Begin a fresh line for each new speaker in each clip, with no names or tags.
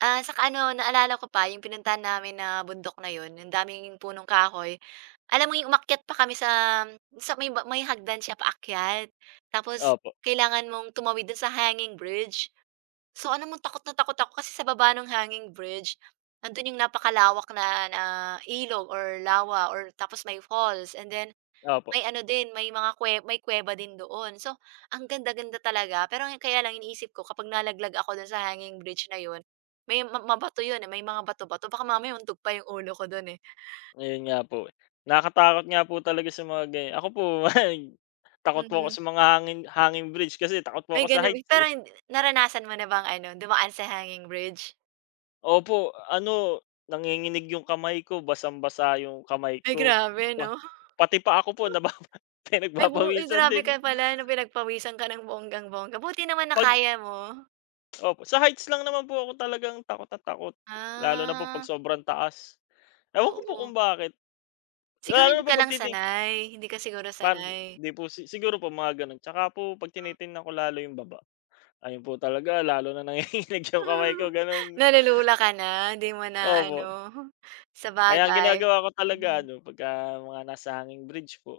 Ah, saka ano, naalala ko pa yung pinuntahan namin na bundok na yun, yun daming yun punong kahoy, alam mo yung umakyat pa kami sa may ma may hagdan siya paakyat, tapos
Opo.
kailangan mong tumawid do'n sa hanging bridge. So, alam mong takot na takot ako kasi sa baba ng hanging bridge nandun yung napakalawak na na ilog or lawa or tapos may falls and then
Opo.
may ano din may mga kwe may kweba din doon. So, ang ganda-ganda talaga pero yong kaya lang iniisip ko kapag nalaglag ako do'n sa hanging bridge na yun may ma mabato yun na may mga bato-bato baka mamaya mauntog pa yung ulo ko dun, eh.
Ayun nga po, eh. Nakakatakot nga po talaga sa mga ganyan, ako po takot po ako
Mhm.
sa mga hangin hanging bridge kasi takot po ako
Ay
sa
ganun bi
heights, eh.
pero hin naranasan mo na bang ano dumaan sa hanging bridge?
Opo, ano nanginginig yung kamay ko, basang-basa yung kamay
Ay,
ko,
grabe
pa
'no?
pati paa ko po nababa
Ay, bu ay
pinagpapawisan
grabe
din.
ka pala na pinagpawisan ka ng bonggang-bongga buti naman na
Pag
kaya mo?
Opo sa heights lang naman po ako talagang takot na takot, lalo na 'pag
Ah.
sobrang taas, ewan ko po
Oo.
kung bakit?
Siguro
Lalo
hindi
na
ka lang
pagtiti
sanay, hindi ka siguro
Para sa
sanay.
di po si siguro po mga gano'n. Tsaka po 'pag tinitingnan ko lalo yung baba. Ayun po talaga lalo nang nanginginig yung kamay ko ganun.
Nalulula ka na? 'Di mo na ano?
Opo. Kaya ang
Sabagay,
ginagawa ko talaga
mm.
ano 'pagka mga nasa hanging bridge po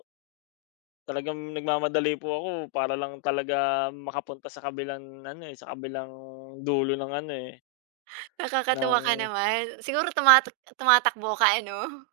talagang nagmamadali po ako para lang talaga makapunta sa kabilang ano, eh sa kabilang dulo ng ano, eh
Nakakatuwa ka
ng
naman siguro tumatak tumatakbo ka ano?